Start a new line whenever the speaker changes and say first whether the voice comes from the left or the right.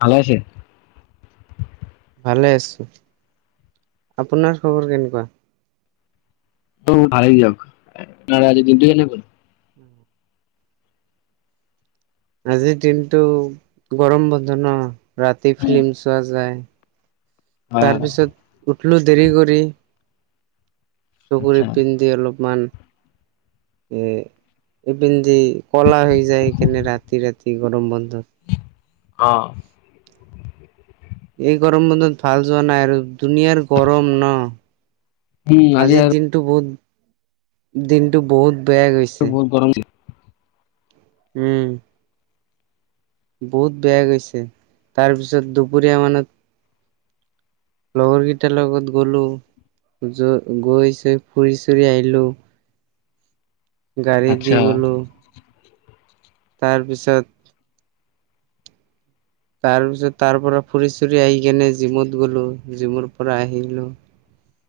left: ভালে আছে?
right: ভালে আছোঁ। আপোনাৰ খবৰ কেনেকুৱা?
left: অ, ভালেই দিয়ক, আপোনাৰ আজি দিনটো কেনে গ'ল?
right: [unintelligible] আজিৰ দিনটো গৰম বন্ধ ন, ৰাতি
left: উম
right: ফিল্ম চোৱা যায়।
left: হয় হয়
right: তাৰপিছত উঠলো দেৰি কৰি। চকুৰ
left: আচ্ছা
right: ইপিনদি অলপমান এ ইপিনদি ক'লা হৈ যায় সেকাৰণে ৰাতি-ৰাতি গৰম বন্ধত
left: অ
right: এই গৰম বন্ধত ভাল যোৱা নাই আৰু দুুনীয়াৰ গৰম ন।
left: উম আজি
right: আজিৰ
left: আৰু
right: দিনটো বহুত, দিনটো বহুত বেয়া গৈছে।
left: বহুত গৰম দিলে।
right: উম। বহুত বেয়া গৈছে। তাৰপিছত দুপৰীয়া মানত লগৰকিটাৰ লগত গ'লোঁ। য- গৈ-চৈ ফুৰি-চুৰি আহিলোঁ।
left: [inaudible]
right: গাড়ী দি
left: আচ্ছা
right: গলোঁ। তাৰ পিছত তাৰ পিছত তাৰ পৰা ফুৰি-ছুৰি আহি কেনে জিমত গ'লো। জিমৰ পৰা আহিলোঁ।
left: অ [unintelligible]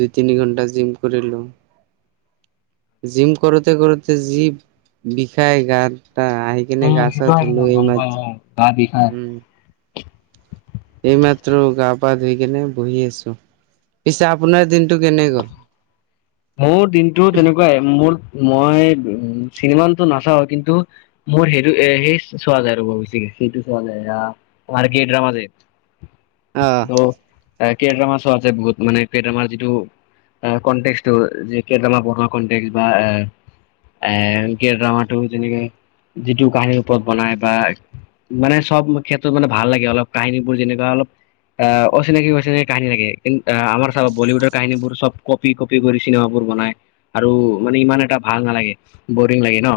right: দুই-তিনি ঘণ্টা জিম কৰিলোঁ। জিম কৰোঁতে - কৰোঁতে যি বিষায় গাত তা আহি কিনে
left: উম সেইটো
right: গা-ছা
left: হয় কিন্তু
right: ধুলোঁ এই
left: গম পাওঁ
right: মাত্ৰ-
left: অ গা বিষাই
right: উম। এইমাত্ৰ গা-পা ধুই কেনে বহি আছোঁ। পিছে আপোনাৰ দিনটো কেনে গ'ল?
left: মোৰ দিনটো তেনেকুৱাই। মোৰ মই উম চিনেমানটো নাচাওঁ। কিন্তু মোৰ সেইটো- এ- সেই চোৱা যায় ৰব বেছিকে। সেইটো চোৱা যায় না, তোমাৰ কে ড্ৰামা যে
right: অহ।
left: কেটামান শ' আছে, বহুত মানে ফেত যিটো কনটেছ। টো যি কেইটামান পঢ়া কনটেক্ বা অ'- এ- কে ড্ৰামাটো যেনেকে যিটো কাহিনীৰ ওপৰত বনায় বা মানে চব ক্ষেত্ৰত মানে ভাল লাগে অলপ, কাহিনীবোৰ যেনেকুৱা অলপ অ' অচিনাকি - অচিনাকি কাহিনী থাকে। কিন- অ'- আমাৰ চাব বলিউডৰ কাহিনীবোৰ চব কপি-ক কৰি চিনেমাবোৰ বনাই আৰু মানে ইমান এটা ভাল নালাগে বৰিং লাগে ন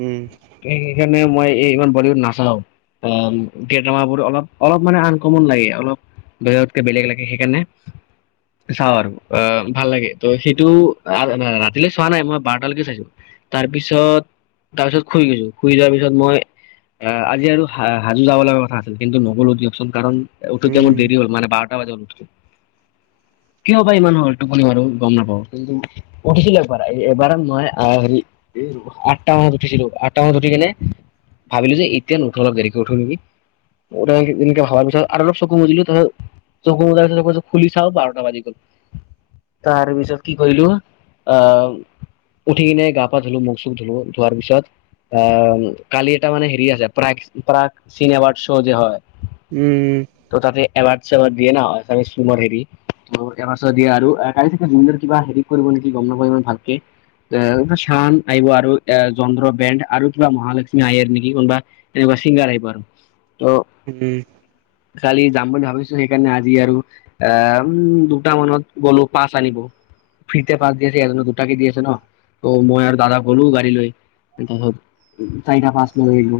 right: উম
left: মানে মই এই ইমান বলীউড নাচাওঁ। অ [unintelligible] অলপ অলপ মানে আনকমন লাগে অলপ বেজতকে বেলেগ লাগে সেইকাৰণে চাওঁ আৰু আহ ভাল লাগে। ত সেইটো ৰাতিলৈ চোৱা নাই মই বাৰটালৈকে চাইছো। তাৰপিছত তাৰ পিছত শুই গৈছো শুই যোৱাৰ পিছত মই। আহ আজি আৰু হাজু যাব লগা কথা আছিল কিন্তু নগলো দিয়কচোন কাৰণ। উঠোতে মোৰ
right: উম
left: দেৰি হ'ল মান বাৰটা বাৰতা বাজি ওঠো কিয় বা ইমান হ'ল টোপনি বাৰু। গম নাপাওঁ কিন্তু উঠিছিলো এবাৰ এবাৰ মই হেৰি আঠটা মানত উঠিছিলো। আঠটামানত উঠি কিনে ভাবিলো যে এতিয়া ন উঠো অলপ দেৰিকৈ উঠো নেকি। পিছত আৰু অলপ চকু মেলিছো তাছত চকু বজ খুলি চাও বাৰটা বাজি গল। তাৰ পিছত কি কিকৰিলো আ। উঠি কিনে গা পা ধুলো মুখ চুখ ধুলো ধোৱাৰ পিছত। আহ কালি এটা মানে হেৰি আছে প্ৰয়েস্ক প্ৰাক চিনেৱাৰ শ' যে হয়।
right: উম
left: ত তাতে এবাৰ। ওৱাছবত দিয়ে ন দিয়ে আৰু। গাড় থাকে নিযৰ কিবা হেৰি কৰিব নেকি গম নপাওঁ হিমান ভালকে। চান আইব আৰু এ যন্ত্ৰ বেণ্ড আৰু কিবা মহালক্ষ্মী আহে নেকি কোনোবা তেনেকুৱা। শিংগাৰ আহিব আৰু ট
right: উম
left: কালি। যাম বুলি ভাবিছো সেইকাৰণে আজি আৰু আহ উম দুট মানত গলো পাছ আনিব। ফ্ৰীতে পাছ দি আছে ন এজ দুটাকে দি আছে ন ত মই আৰু দাদা গলো গাড়ী লৈ। চাইটা পাছ লৈ আহিলো।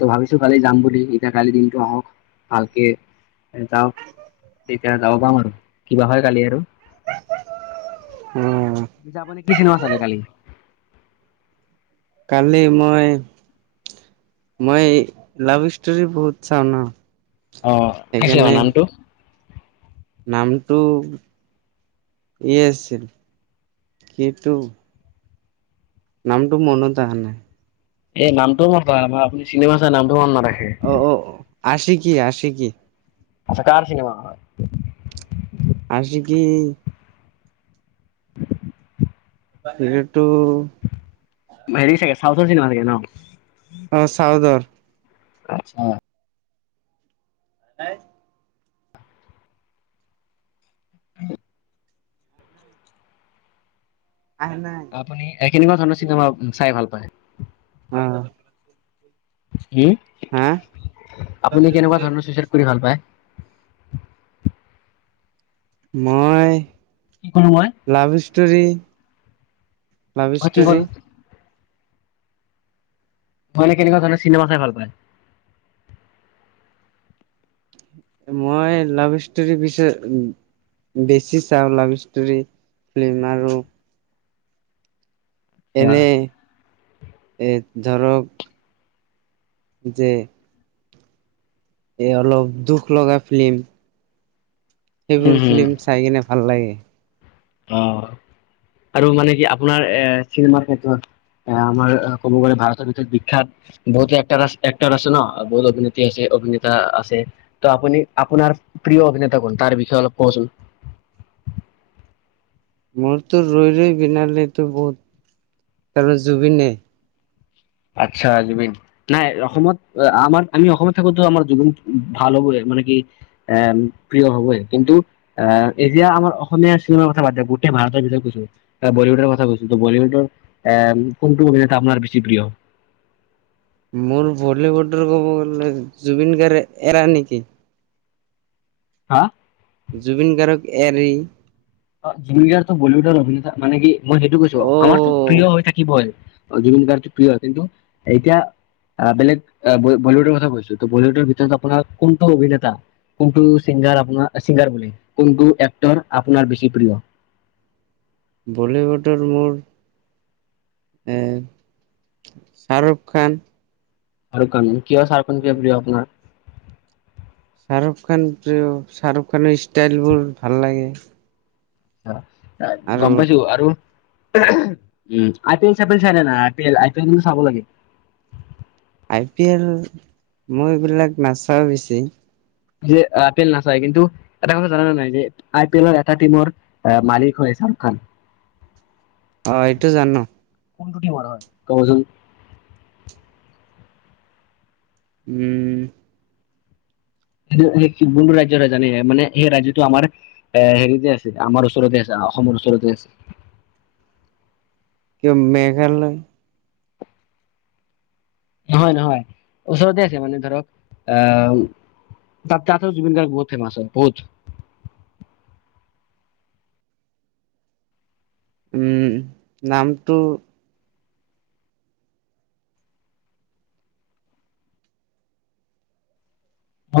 left: তো ভাবিছো কালি যাম বুলি এতিয়া কালি দিনটো আহক ভালকে যাওক। তেতিয়া যাব পাম আৰু কিবা হয় কালি আৰু।
right: অ
left: পিছে আপুনি কি চিনোৱা চালে কালি।
right: কালি মই। মই লাভ ষ্টৰি বহুত চাও ন।
left: অ কি আছিলে বা
right: সেইকাৰণে
left: নামটো।
right: নামটো। ই আছিল কিন্তু নামটো মনত আহা নাই
left: এই নামটো বা বা আপুনি চিনেমা চাই নামটো মন নাথাকে।
right: আছে কি আছে কি
left: আচ্ছা কাৰ চিনেমা হয়।
right: আছে কি এইটো
left: চাওউঠৰ চিনেমা থাকে ন।
right: অ চাওদৰ।
left: আচ্ছা।
right: এ নাই।
left: [unintelligible]
right: আহ নাই
left: আপুনি এ কেনেকুৱা ধৰণৰ চিনেমা চাই ভাল পায়।
right: অ।
left: উম
right: হা
left: আপুনি কেনেকুৱা ধৰণৰ চুইচাইদ কৰি ভাল পায়।
right: মই
left: কি কলো মই
right: লাভ সষ্টৰি। লাভ
left: মই কি কলো
right: ষ্টৰি।
left: নলে কেনেকুৱা ধৰণে চিনেমা চাই ভাল পায়।
right: মই লাভ ষ্টৰী বিচ। বেছি চাওঁ লাভ ষ্টৰি ফিল্ম আৰু। এনে এৰ ধৰক। যে। এ অলপ দুখ লগা ফিল্ম।
left: উম,
right: সেইবোৰ
left: হুম,
right: ফিল্ম চাই কিনে ভাল লাগে।
left: অ আৰু মানে কি আপোনাৰ এ চিনেমাৰ ক্ষেত্ৰত। এ আমাৰ ক'ব গ'লে ভাৰতৰ ভিতৰত বিখ্যাত বহুতো একট আ এক্টাৰ আছে ন বহুত অভিনেত্ৰী আছে। অভিনেতা আছে ত আপুনি আপোনাৰ প্ৰিয় অভিনেতা কোন তাৰ বিষয়ে অলপ কবচোন। [unintelligible]
right: মোৰতো ৰৈ লৈ বিনালেতো বহুত আৰু জুবিনে
left: আচ্ছা জুবিন নাই অসমত আমাৰ আমি অসমত থাকো তো আমাৰ জুবিন ভাল হবই মানে কি এ প্ৰিয় হবই কিন্তু ই এতিয়া আমাৰ অসমীয়া চিনেমাৰ কথা বাদ দিয়া গোটেই ভাৰতৰ ভিতৰত কৈছো বলীউডৰ কথা কৈছো বীউডৰ এ কোনটো অভিনেতা আপোনাৰ বেছি প্ৰিয়
right: মোৰ বলিউড ৰ ক'ব গলে জুবিন গাৰ্গ এৰা নেকি
left: হা
right: জুবিন গাৰ্গক এৰি
left: অ জুবিন দা বলিউডৰ অভিনেতা মানে কি মই সেইটো কৈছো আমাৰতো
right: অ'
left: প্ৰিয় হৈ থাকিবই জুবিন গাৰ্গতো প্ৰিয় কিন্তু এতিয়া বেলেগ বলীউডৰ কথা কৈছো ত বলীউডৰ ভিতৰত আপোনাৰ কোনটো অভিনেতা কোনটো চিংগাৰ আপোনাৰ চিংগাৰ বুলি কোনটো এক্টৰ আপোনাৰ বেছি প্ৰিয়
right: বলিউডৰ মোৰ এই শাৰু খান
left: আৰু কানুন কিয় শাৰুখান প্ৰিয় আপোনাৰ
right: শাৰু খান প্ৰ শাৰু খানৰ ষ্টাইল বোৰ ভাল লাগে। আৰু
left: গম পাইছো আৰু উম আই পি এল চাই পি এল চাই নে নাই আই পি এল মানে চাব লাগে।
right: আই পি এল মই এইবিলাক নাচাও বেছি
left: যে আই পি এল নাচায় কিন্তু এটা কথা জান নে নাই যে আই পি এলৰ এটা টিমৰ মালিক হৈ আছে ভাত
right: অ এইটো জানো
left: কোনটো টিমৰ হয় কবচোন
right: উম
left: সেইটো সেই কোনটো ৰাজ্যৰ হয় জানে মানে সেই ৰাজ্যতো আমাৰ এ হেৰিতে আছে আমাৰ ওচৰতে আছে অসমৰ ওচৰতে আছে।
right: কিয় মেঘালয়?
left: নহয় নহয় ওচৰতে আছে মানে ধৰক অহ তাত তাতো জুবিন গাৰ্গ বহুত ফেমাছ হয় বহুত।
right: উম নামটো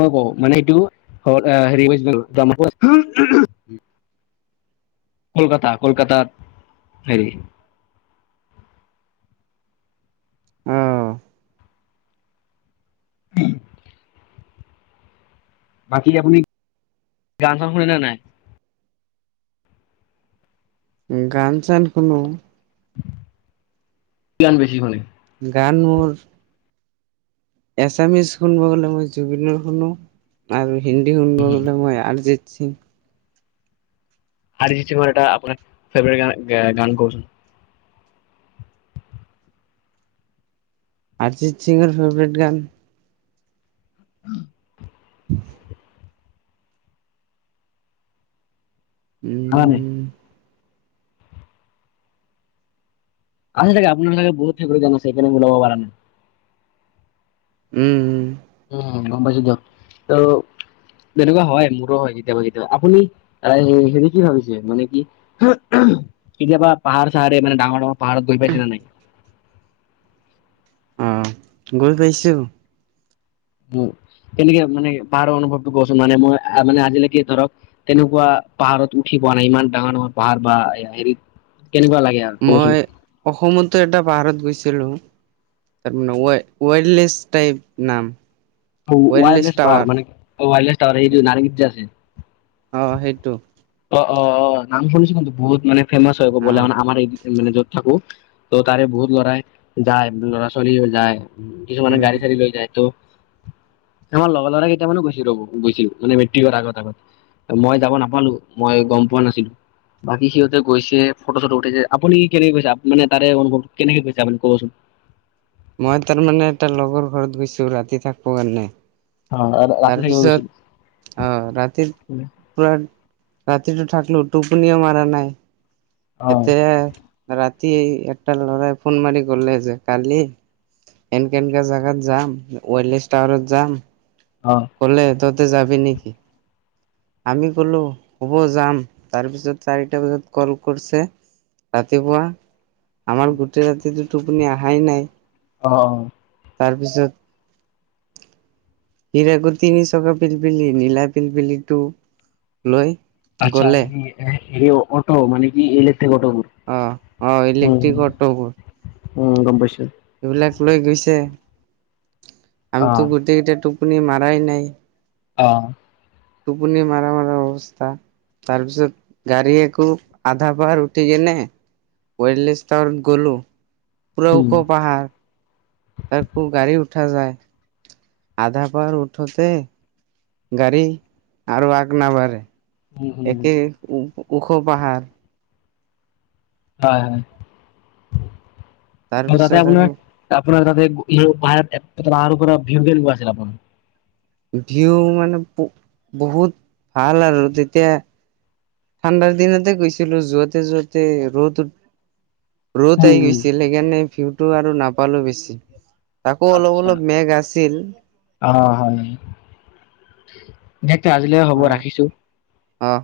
left: অ ব মানে এইটো হেৰিছিল [unintelligible] কলকাতা কলকাতাত হেৰি
right: অ'
left: [unintelligible] বাকী আপুনি গান চান শুনেনে নাই
right: গান চান শুনো
left: কি গান বেছি শুনে
right: গান মোৰ এছামিছ শুনব গ'লে মই জুবিনৰ শুনো আৰু হিন্দী শুনব গলে মই আৰ্জিত সিং
left: আৰ্জিত সিংৰ এটা আপোনাৰ ফেভৰেট গান কচোন
right: আৰ্জিত সিংৰ ফেভাৰেট গান
left: উম খালা নাই।
right: উম
left: আছে তাকে আপোনাৰ চাগে বহুত ফেবেৰেট আছে এইকাৰনে ওলাব পাৰ নাই।
right: উম উম
left: উম গম পাইছো দি য়ক। তেনেকুৱা হয় মোৰো হয় কেতিয়াবা কেতিয়াবা আপুনি হেৰি কি ভাবিছে মানে কি কেতিয়াবা পাহাৰ চাহাৰে মানে ডাঙৰ ডাঙৰ পাহাৰত গৈ পাইছে নে নাই?
right: অ গৈ পাইছোঁ।
left: উ তেনেকে মানে পাৰ অনুভৱটো কচোন মানে মই মানে আজিলৈকে ধৰক তেনেকুৱা পাহাৰত উঠি পোৱা নাই ইমান ডাঙৰ ডাঙৰ পাহাৰ বা হেৰিত কেনেকুৱা লাগে আৰু ক'বচোন
right: মই অসমতো এটা পাহাৰত গৈছো। তাৰ মানে ৱেললেছ টাইপ নাম। ৱাইল্ডলেছ
left: ৱাইললেছ পাহাৰ
right: টাৱাৰ
left: মানে ৱাইলেছ টাৱাৰ এই যে নাৰেংগীত যে আছে।
right: অ সেইটো।
left: অ অ অ নাম শুনিছো কিন্তু বহুত মানে ফেমাচ হয় কবলে
right: অহ
left: মানে আমাৰ এই মানে য'ত থাকো ত' তাৰে বহুত লৰাই যায় ল'ৰা ছোৱালী যায় কিছুমানে
right: উম
left: গাড়ী চাৰি লৈ যায় তো আমাৰ লগৰ লৰা কেইটামানো গৈছিলো ৰ'ব গৈছিলো মানে মেট্ৰিকৰ আগত আগত মই যাব নাপালো। মই গম পোৱা নাছিলো। বাকী সিহঁতে গৈছে ফটো চটো উঠিছে আপুনি কি কেনেকে গৈছে মানে তাৰে অনুভৱটো কেনেকে কৈছে আপুনি ক'বচোন। [inaudible]
right: মই তাৰমানানে এটা লগৰ ঘৰত গৈছো ৰাতি থাকিব কাৰণে।
left: ৰাতি থাকিব গৈছিল
right: তাৰপিছত আহ ৰাতি পোৰা ৰাতিটো থাক টোপনিও মাৰা নাই
left: অ
right: এতিয়া ৰাতি এটা লৰাই ফোন মাৰি গলে যে কালি এনকে এনকা জোগাত যাম ৱেলেছ টাৱাৰত যাম।
left: অ
right: কলে ততে যাবি নেকি? আমি কলো হব যাম তাৰপিছত চাৰিটা বজাত কল কৰিছে ৰাতিপুৱা আমাৰ গোটেই ৰাতিতটো টোপনি অহাই নাই
left: অ অ
right: তাৰপিছত হিকো তিনি চকা পিলপিলি নীলা পিলপিলিটো লৈ
left: আচ্ছা
right: গ'লে
left: হৰি অট মানে কি এলে
right: অ অ ইলেক্ট্ৰিক
left: উম
right: অটোবোৰ
left: উম গমপাইছোঁ-
right: এইবিলাক লৈ গৈছে
left: অ
right: আমটো গোটেইকেইটটো শুনি মাৰাই নাই
left: অ
right: টোপনি মাৰা মাৰা অৱস্থা তাৰপিছত গাড়ী একো আধা পাহাৰ উঠি কেনে ৱেললেছ তাৱাৰত গ'লো। পোৰা
left: উম
right: ওখ পাহাৰ তকো গাড়ী উঠা যায়। আধা পাহাৰ উঠোতে গাড়ী আৰু আগ নাবাঢ়ে।
left: উম উম
right: একে ওখ পাহাৰ।
left: হয় হয়। ত তাতে
right: তাৰপিছত
left: আপোনাৰ
right: আকৌ
left: আপোনাৰ তাতে বাহিৰত পৰা ভিৰ ভোৱা আছিল আপোনাৰ।
right: ভিউ মানে বহুত ভাল আৰু তেতিয়া ঠাণ্ডাৰ দিনতে গৈছিলো যোৱাতে যোৱাতে ৰ'দ ৰ'দ আহি
left: উম
right: গৈছিল সেইকাৰণে ভিউটো আৰু নাপালো বেছি। তাকো অলপ
left: আচ্ছা
right: অলপ মেঘ আছিল
left: দে তে আজিলৈ হ'ব ৰাখিছো।
right: আহ।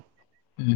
left: উম।